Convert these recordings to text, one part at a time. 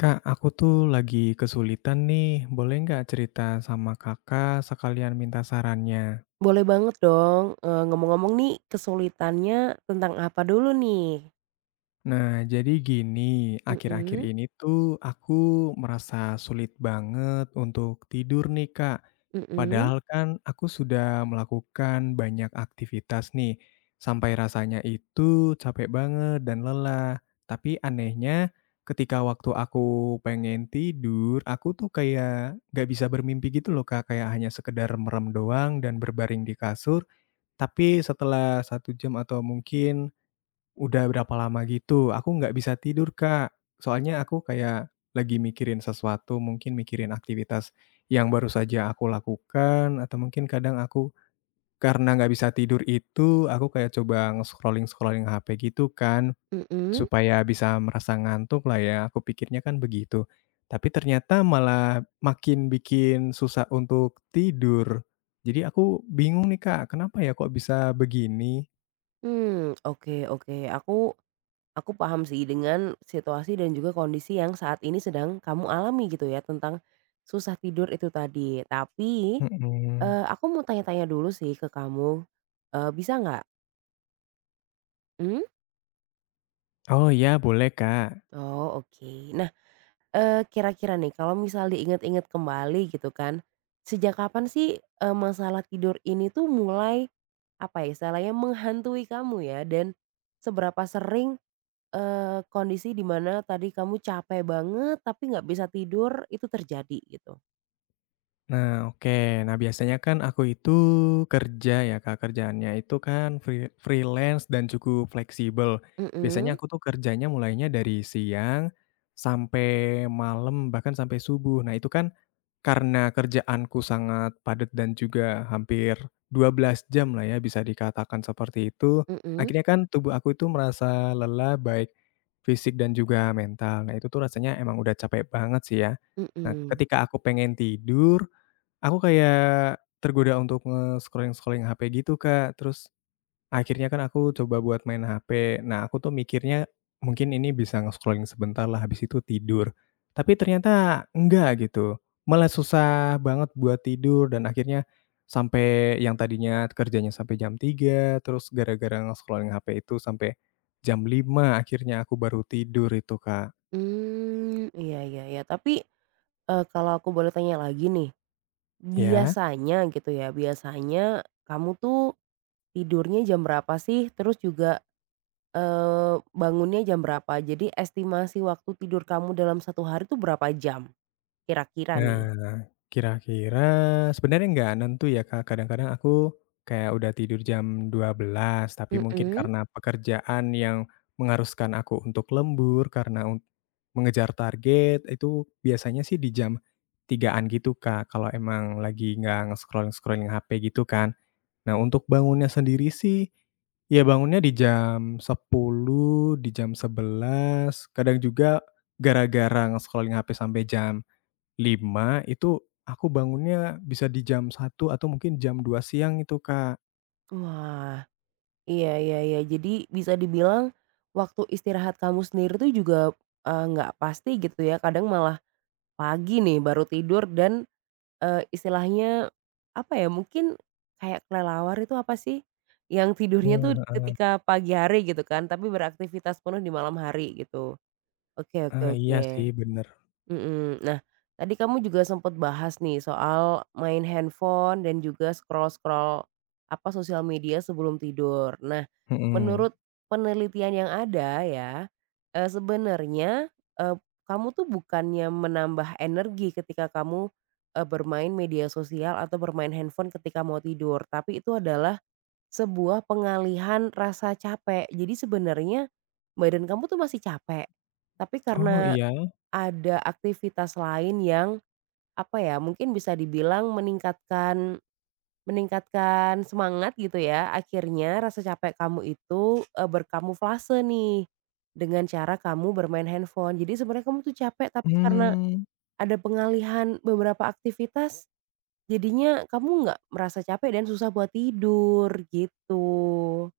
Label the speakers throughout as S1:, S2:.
S1: Kak, aku tuh lagi kesulitan nih. Boleh nggak cerita sama kakak sekalian minta sarannya?
S2: Boleh banget dong, ngomong-ngomong nih kesulitannya tentang apa dulu nih?
S1: Nah, jadi gini, akhir-akhir
S2: Mhm,
S1: ini tuh aku merasa sulit banget untuk tidur nih, Kak.
S2: mhm,
S1: Padahal kan aku sudah melakukan banyak aktivitas nih, sampai rasanya itu capek banget dan lelah. Tapi anehnya, ketika waktu aku pengen tidur, aku tuh kayak nggak bisa bermimpi gitu loh, Kak. Kayak hanya sekedar merem doang dan berbaring di kasur. Tapi setelah 1 jam atau mungkin udah berapa lama gitu, aku nggak bisa tidur, Kak. Soalnya aku kayak lagi mikirin sesuatu, mungkin mikirin aktivitas yang baru saja aku lakukan, atau mungkin kadang aku karena nggak bisa tidur itu, aku kayak coba nge-scrolling-scrolling HP gitu kan,
S2: mhm.
S1: supaya bisa merasa ngantuk lah ya, aku pikirnya kan begitu. Tapi ternyata malah makin bikin susah untuk tidur. Jadi aku bingung nih, Kak, kenapa ya kok bisa begini?
S2: Oke, oke, aku paham sih dengan situasi dan juga kondisi yang saat ini sedang kamu alami gitu ya tentang susah tidur itu tadi. Tapi,
S1: Mhm.
S2: aku mau tanya-tanya dulu sih ke kamu, bisa nggak? Mmm.
S1: Oh, iya boleh, Kak.
S2: Oh, oke. Kira-kira nih kalau misal diingat-ingat kembali gitu kan, sejak kapan sih, masalah tidur ini tuh mulai, apa ya, istilahnya menghantui kamu ya? Dan seberapa sering, kondisi dimana tadi kamu capek banget tapi nggak bisa tidur itu terjadi gitu?
S1: Nah, oke. Nah, biasanya kan aku itu kerja ya, Kak, kerjaannya itu kan freelance dan cukup fleksibel. Biasanya
S2: Mhm,
S1: aku tuh kerjanya mulainya dari siang sampai malam, bahkan sampai subuh. Nah, itu kan karena kerjaanku sangat padat dan juga hampir 12 jam lah ya bisa dikatakan seperti itu,
S2: mhm,
S1: akhirnya kan tubuh aku itu merasa lelah baik fisik dan juga mental. Nah itu tuh rasanya emang udah capek banget sih ya. Nah
S2: mhm.
S1: ketika aku pengen tidur, aku kayak tergoda untuk nge-scrolling-scrolling HP gitu Kak, terus akhirnya kan aku coba buat main HP. Nah, aku tuh mikirnya mungkin ini bisa nge-scrolling sebentar lah habis itu tidur. Tapi ternyata enggak gitu. Malah susah banget buat tidur dan akhirnya sampai yang tadinya kerjanya sampai jam 3, terus gara-gara nge-scrolling HP itu sampai jam 5, akhirnya aku baru tidur itu, Kak.
S2: Hmm, iya, iya, iya. Tapi, kalau aku boleh tanya lagi nih,
S1: Ya.
S2: biasanya gitu ya, biasanya kamu tuh tidurnya jam berapa sih? Terus juga bangunnya jam berapa? Jadi estimasi waktu tidur kamu dalam satu hari itu berapa jam kira-kira nih?
S1: Nah, kira-kira sebenarnya nggak nentu ya, Kak. Kadang-kadang aku kayak udah tidur jam 12 tapi mungkin
S2: Mhm.
S1: karena pekerjaan yang mengharuskan aku untuk lembur, karena mengejar target, itu biasanya sih di jam 3-an gitu, Kak, kalau emang lagi nggak nge-scrolling-scrolling HP gitu kan. Nah, untuk bangunnya sendiri sih, ya bangunnya di jam 10 di jam 11 kadang juga gara-gara nge-scrolling HP sampai jam 5 itu aku bangunnya bisa di jam 1 atau mungkin jam 2 siang itu, Kak.
S2: Wah, iya, iya, iya. Jadi bisa dibilang waktu istirahat kamu sendiri tuh juga, nggak pasti gitu ya, kadang malah pagi nih baru tidur dan, istilahnya apa ya, mungkin kayak kelelawar itu apa sih? Yang tidurnya
S1: Heeh
S2: tuh
S1: heeh.
S2: ketika pagi hari gitu kan, tapi beraktivitas penuh di malam hari gitu. Oke, oke,
S1: Ah, iya sih
S2: oke.
S1: bener.
S2: Mhm. Nah, tadi kamu juga sempat bahas nih soal main handphone dan juga scroll-scroll, apa, sosial media sebelum tidur. Nah,
S1: Mhm.
S2: menurut penelitian yang ada ya, sebenarnya, eee, kamu tuh bukannya menambah energi ketika kamu, bermain media sosial atau bermain handphone ketika mau tidur, tapi itu adalah sebuah pengalihan rasa capek. Jadi sebenarnya badan kamu tuh masih capek, tapi
S1: Oh
S2: karena
S1: iya?
S2: ada aktivitas lain yang, apa ya, mungkin bisa dibilang meningkatkan meningkatkan semangat gitu ya, akhirnya rasa capek kamu itu, berkamuflase nih, dengan cara kamu bermain handphone. Jadi sebenarnya kamu tuh capek, tapi karena
S1: Mmm.
S2: ada pengalihan beberapa aktivitas, jadinya kamu nggak merasa capek dan susah buat tidur, gitu.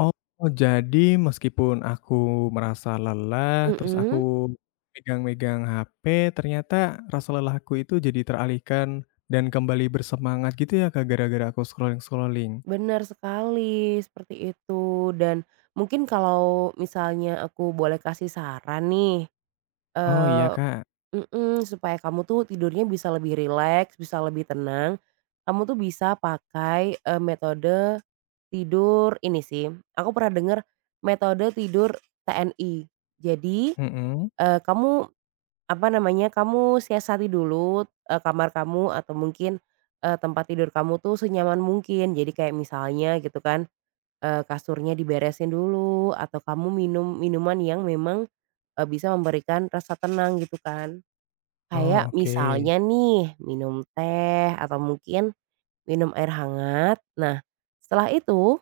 S1: Oh, jadi meskipun aku merasa lelah, terus aku
S2: Mhm?
S1: megang-megang HP, ternyata rasa lelahku itu jadi teralihkan dan kembali bersemangat gitu ya, Kak, gara-gara aku scrolling-scrolling?
S2: Benar sekali, seperti itu. Dan mungkin kalau misalnya aku boleh kasih saran nih,
S1: Oh iya,
S2: eee
S1: Kak.
S2: mhm, supaya kamu tuh tidurnya bisa lebih rileks, bisa lebih tenang, kamu tuh bisa pakai, metode tidur ini sih, aku pernah dengar metode tidur TNI. Jadi,
S1: Mhm.
S2: kamu, apa namanya, kamu siasati dulu, kamar kamu atau mungkin, tempat tidur kamu tuh senyaman mungkin. Jadi kayak misalnya gitu kan, kasurnya diberesin dulu atau kamu minum minuman yang memang, bisa memberikan rasa tenang gitu kan.
S1: Oh,
S2: Kayak
S1: oke.
S2: misalnya nih minum teh atau mungkin minum air hangat. Nah setelah itu,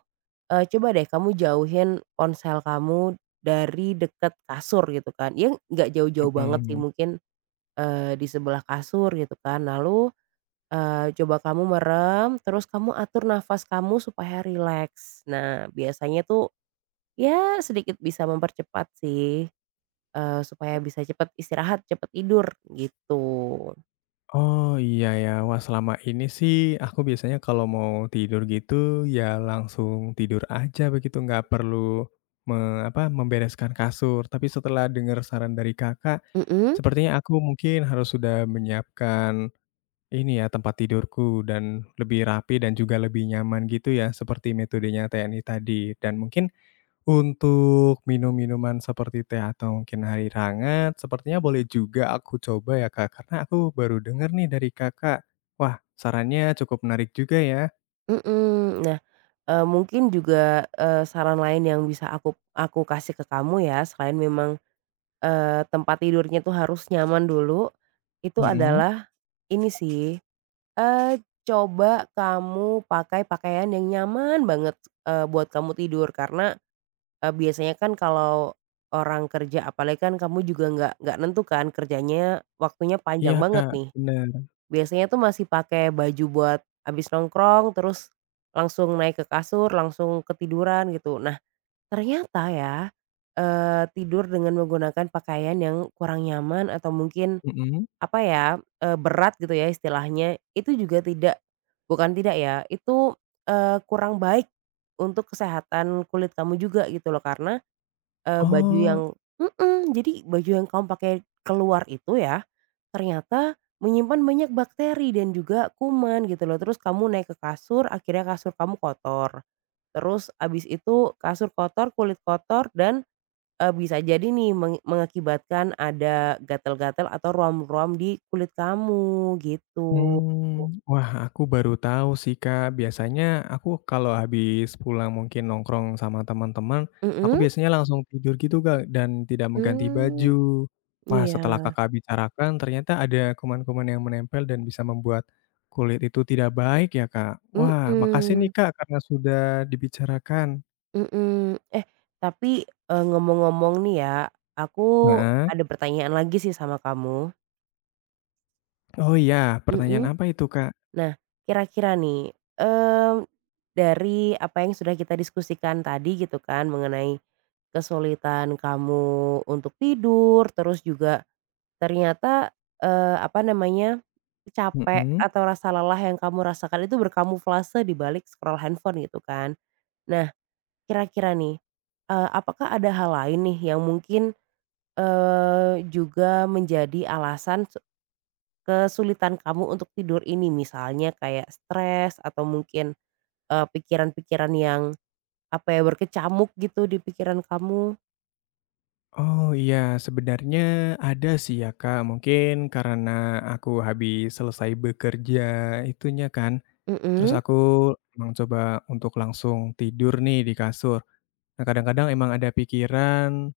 S2: coba deh kamu jauhin ponsel kamu dari dekat kasur gitu kan. Ya nggak jauh-jauh banget sih
S1: Mhm.
S2: mungkin, di sebelah kasur gitu kan. Lalu, coba kamu merem terus kamu atur nafas kamu supaya rileks. Nah biasanya tuh ya sedikit bisa mempercepat sih, supaya bisa cepet istirahat, cepet tidur gitu.
S1: Oh, iya ya. Wah, selama ini sih aku biasanya kalau mau tidur gitu ya langsung tidur aja begitu, nggak perlu me apa, membereskan kasur. Tapi setelah dengar saran dari Kakak,
S2: Mhm.
S1: sepertinya aku mungkin harus sudah menyiapkan ini ya, tempat tidurku dan lebih rapi dan juga lebih nyaman gitu ya, seperti metodenya TNI tadi. Dan mungkin untuk minum-minuman seperti teh atau mungkin air hangat sepertinya boleh juga aku coba ya, Kak, karena aku baru dengar nih dari Kakak. Wah, sarannya cukup menarik juga ya.
S2: Mhm. Nah, mungkin juga, saran lain yang bisa aku kasih ke kamu ya selain memang, tempat tidurnya tuh harus nyaman dulu, itu
S1: Mhm.
S2: adalah ini sih, eee, coba kamu pakai pakaian yang nyaman banget, buat kamu tidur karena biasanya kan kalau orang kerja apalagi kan kamu juga nggak nentu kan kerjanya waktunya panjang
S1: Iya,
S2: banget
S1: Kak,
S2: nih.
S1: bener.
S2: Biasanya tuh masih pakai baju buat abis nongkrong terus langsung naik ke kasur, langsung ketiduran gitu. Nah ternyata ya, tidur dengan menggunakan pakaian yang kurang nyaman atau mungkin
S1: Mhm.
S2: apa ya, berat gitu ya istilahnya, itu juga tidak ya, itu, kurang baik untuk kesehatan kulit kamu juga gitu loh. Karena baju yang
S1: Oh.
S2: mhm, jadi baju yang kamu pakai keluar itu ya, ternyata menyimpan banyak bakteri dan juga kuman gitu loh. Terus kamu naik ke kasur, akhirnya kasur kamu kotor. Terus habis itu kasur kotor, kulit kotor dan, bisa jadi nih mengakibatkan ada gatal-gatal atau ruam-ruam di kulit kamu gitu.
S1: Mmm, wah aku baru tahu sih Kak, biasanya aku kalau habis pulang mungkin nongkrong sama teman-teman, aku
S2: Mhm?
S1: biasanya langsung tidur gitu Kak, dan tidak mengganti baju.
S2: Mmm,
S1: Wah setelah
S2: iya,
S1: Kakak bicarakan ternyata ada kuman-kuman yang menempel dan bisa membuat kulit itu tidak baik ya Kak. Wah makasih nih
S2: mhm.
S1: Kak, karena sudah dibicarakan.
S2: Mhm, eh, tapi, ngomong-ngomong nih ya, aku
S1: Heeh.
S2: ada pertanyaan lagi sih sama kamu.
S1: Oh iya, pertanyaan
S2: Mhm.
S1: apa itu Kak?
S2: Nah, kira-kira nih, mmm, dari apa yang sudah kita diskusikan tadi gitu kan mengenai kesulitan kamu untuk tidur, terus juga ternyata, apa namanya, capek
S1: Mhm.
S2: atau rasa lelah yang kamu rasakan itu berkamuflase di balik scroll handphone gitu kan. Nah, kira-kira nih, apakah ada hal lain nih yang mungkin juga menjadi alasan kesulitan kamu untuk tidur ini misalnya kayak stres atau mungkin, pikiran-pikiran yang, apa ya, berkecamuk gitu di pikiran kamu?
S1: Oh iya, sebenarnya ada sih ya Kak, mungkin karena aku habis selesai bekerja itunya kan, terus
S2: Mhm,
S1: aku emang coba untuk langsung tidur nih di kasur. Nah kadang-kadang emang ada pikiran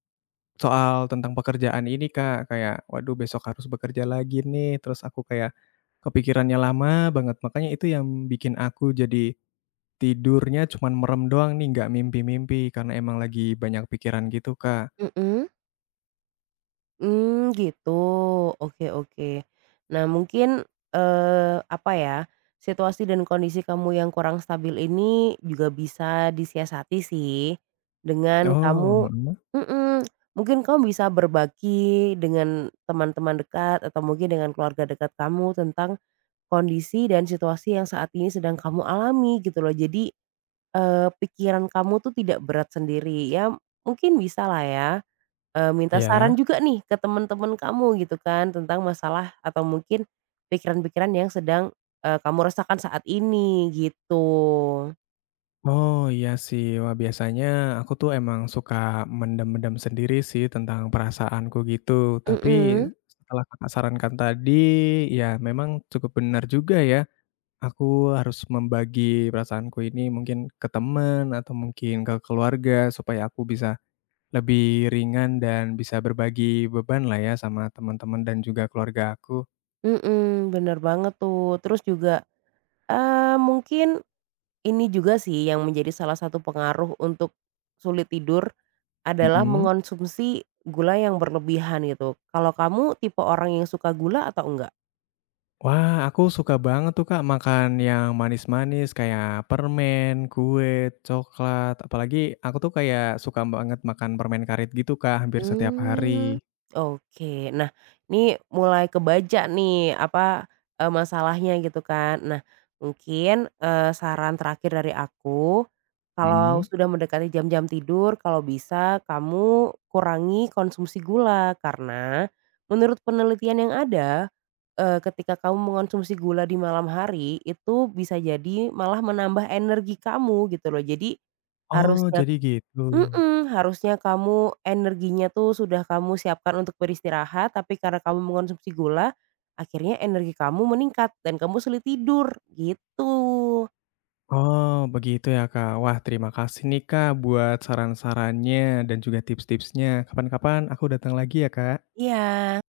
S1: soal tentang pekerjaan ini Kak, kayak waduh besok harus bekerja lagi nih, terus aku kayak kepikirannya lama banget, makanya itu yang bikin aku jadi tidurnya cuman merem doang nih, nggak mimpi-mimpi karena emang lagi banyak pikiran gitu Kak.
S2: mhm. Hmm, gitu. Oke, oke. Nah mungkin, eh apa ya, situasi dan kondisi kamu yang kurang stabil ini juga bisa disiasati sih dengan
S1: Oh,
S2: kamu
S1: mhm,
S2: mhm, mungkin kamu bisa berbagi dengan teman-teman dekat atau mungkin dengan keluarga dekat kamu tentang kondisi dan situasi yang saat ini sedang kamu alami gitu loh. Jadi, pikiran kamu tuh tidak berat sendiri ya, mungkin bisa lah ya. Minta
S1: iya.
S2: saran juga nih ke temen-temen kamu gitu kan tentang masalah atau mungkin pikiran-pikiran yang sedang, kamu rasakan saat ini gitu.
S1: Oh, iya sih. Wah, biasanya aku tuh emang suka mendem-mendem sendiri sih tentang perasaanku gitu. Tapi
S2: Mhm.
S1: setelah Kakak sarankan tadi, ya memang cukup benar juga ya. Aku harus membagi perasaanku ini mungkin ke teman atau mungkin ke keluarga supaya aku bisa lebih ringan dan bisa berbagi beban lah ya sama teman-teman dan juga keluarga aku.
S2: Mhm, bener banget tuh terus juga, mungkin ini juga sih yang menjadi salah satu pengaruh untuk sulit tidur adalah
S1: Mhm.
S2: mengonsumsi gula yang berlebihan gitu. Kalau kamu tipe orang yang suka gula atau enggak?
S1: Wah, aku suka banget tuh, Kak, makan yang manis-manis kayak permen, kue, coklat, apalagi aku tuh kayak suka banget makan permen karet gitu, Kak, hampir setiap hari.
S2: Mmm, oke. Nah, ini mulai kebaca nih, apa, masalahnya gitu kan. Nah, mungkin, saran terakhir dari aku, kalau
S1: Mhm.
S2: sudah mendekati jam-jam tidur, kalau bisa kamu kurangi konsumsi gula. Karena menurut penelitian yang ada, ketika kamu mengonsumsi gula di malam hari, itu bisa jadi malah menambah energi kamu gitu loh. Jadi
S1: Oh,
S2: harusnya
S1: jadi gitu.
S2: mhm, harusnya kamu energinya tuh sudah kamu siapkan untuk beristirahat, tapi karena kamu mengonsumsi gula, akhirnya energi kamu meningkat dan kamu sulit tidur, gitu.
S1: Oh, begitu ya, Kak. Wah, terima kasih nih, Kak, buat saran-sarannya dan juga tips-tipsnya. Kapan-kapan aku datang lagi ya, Kak.
S2: Iya.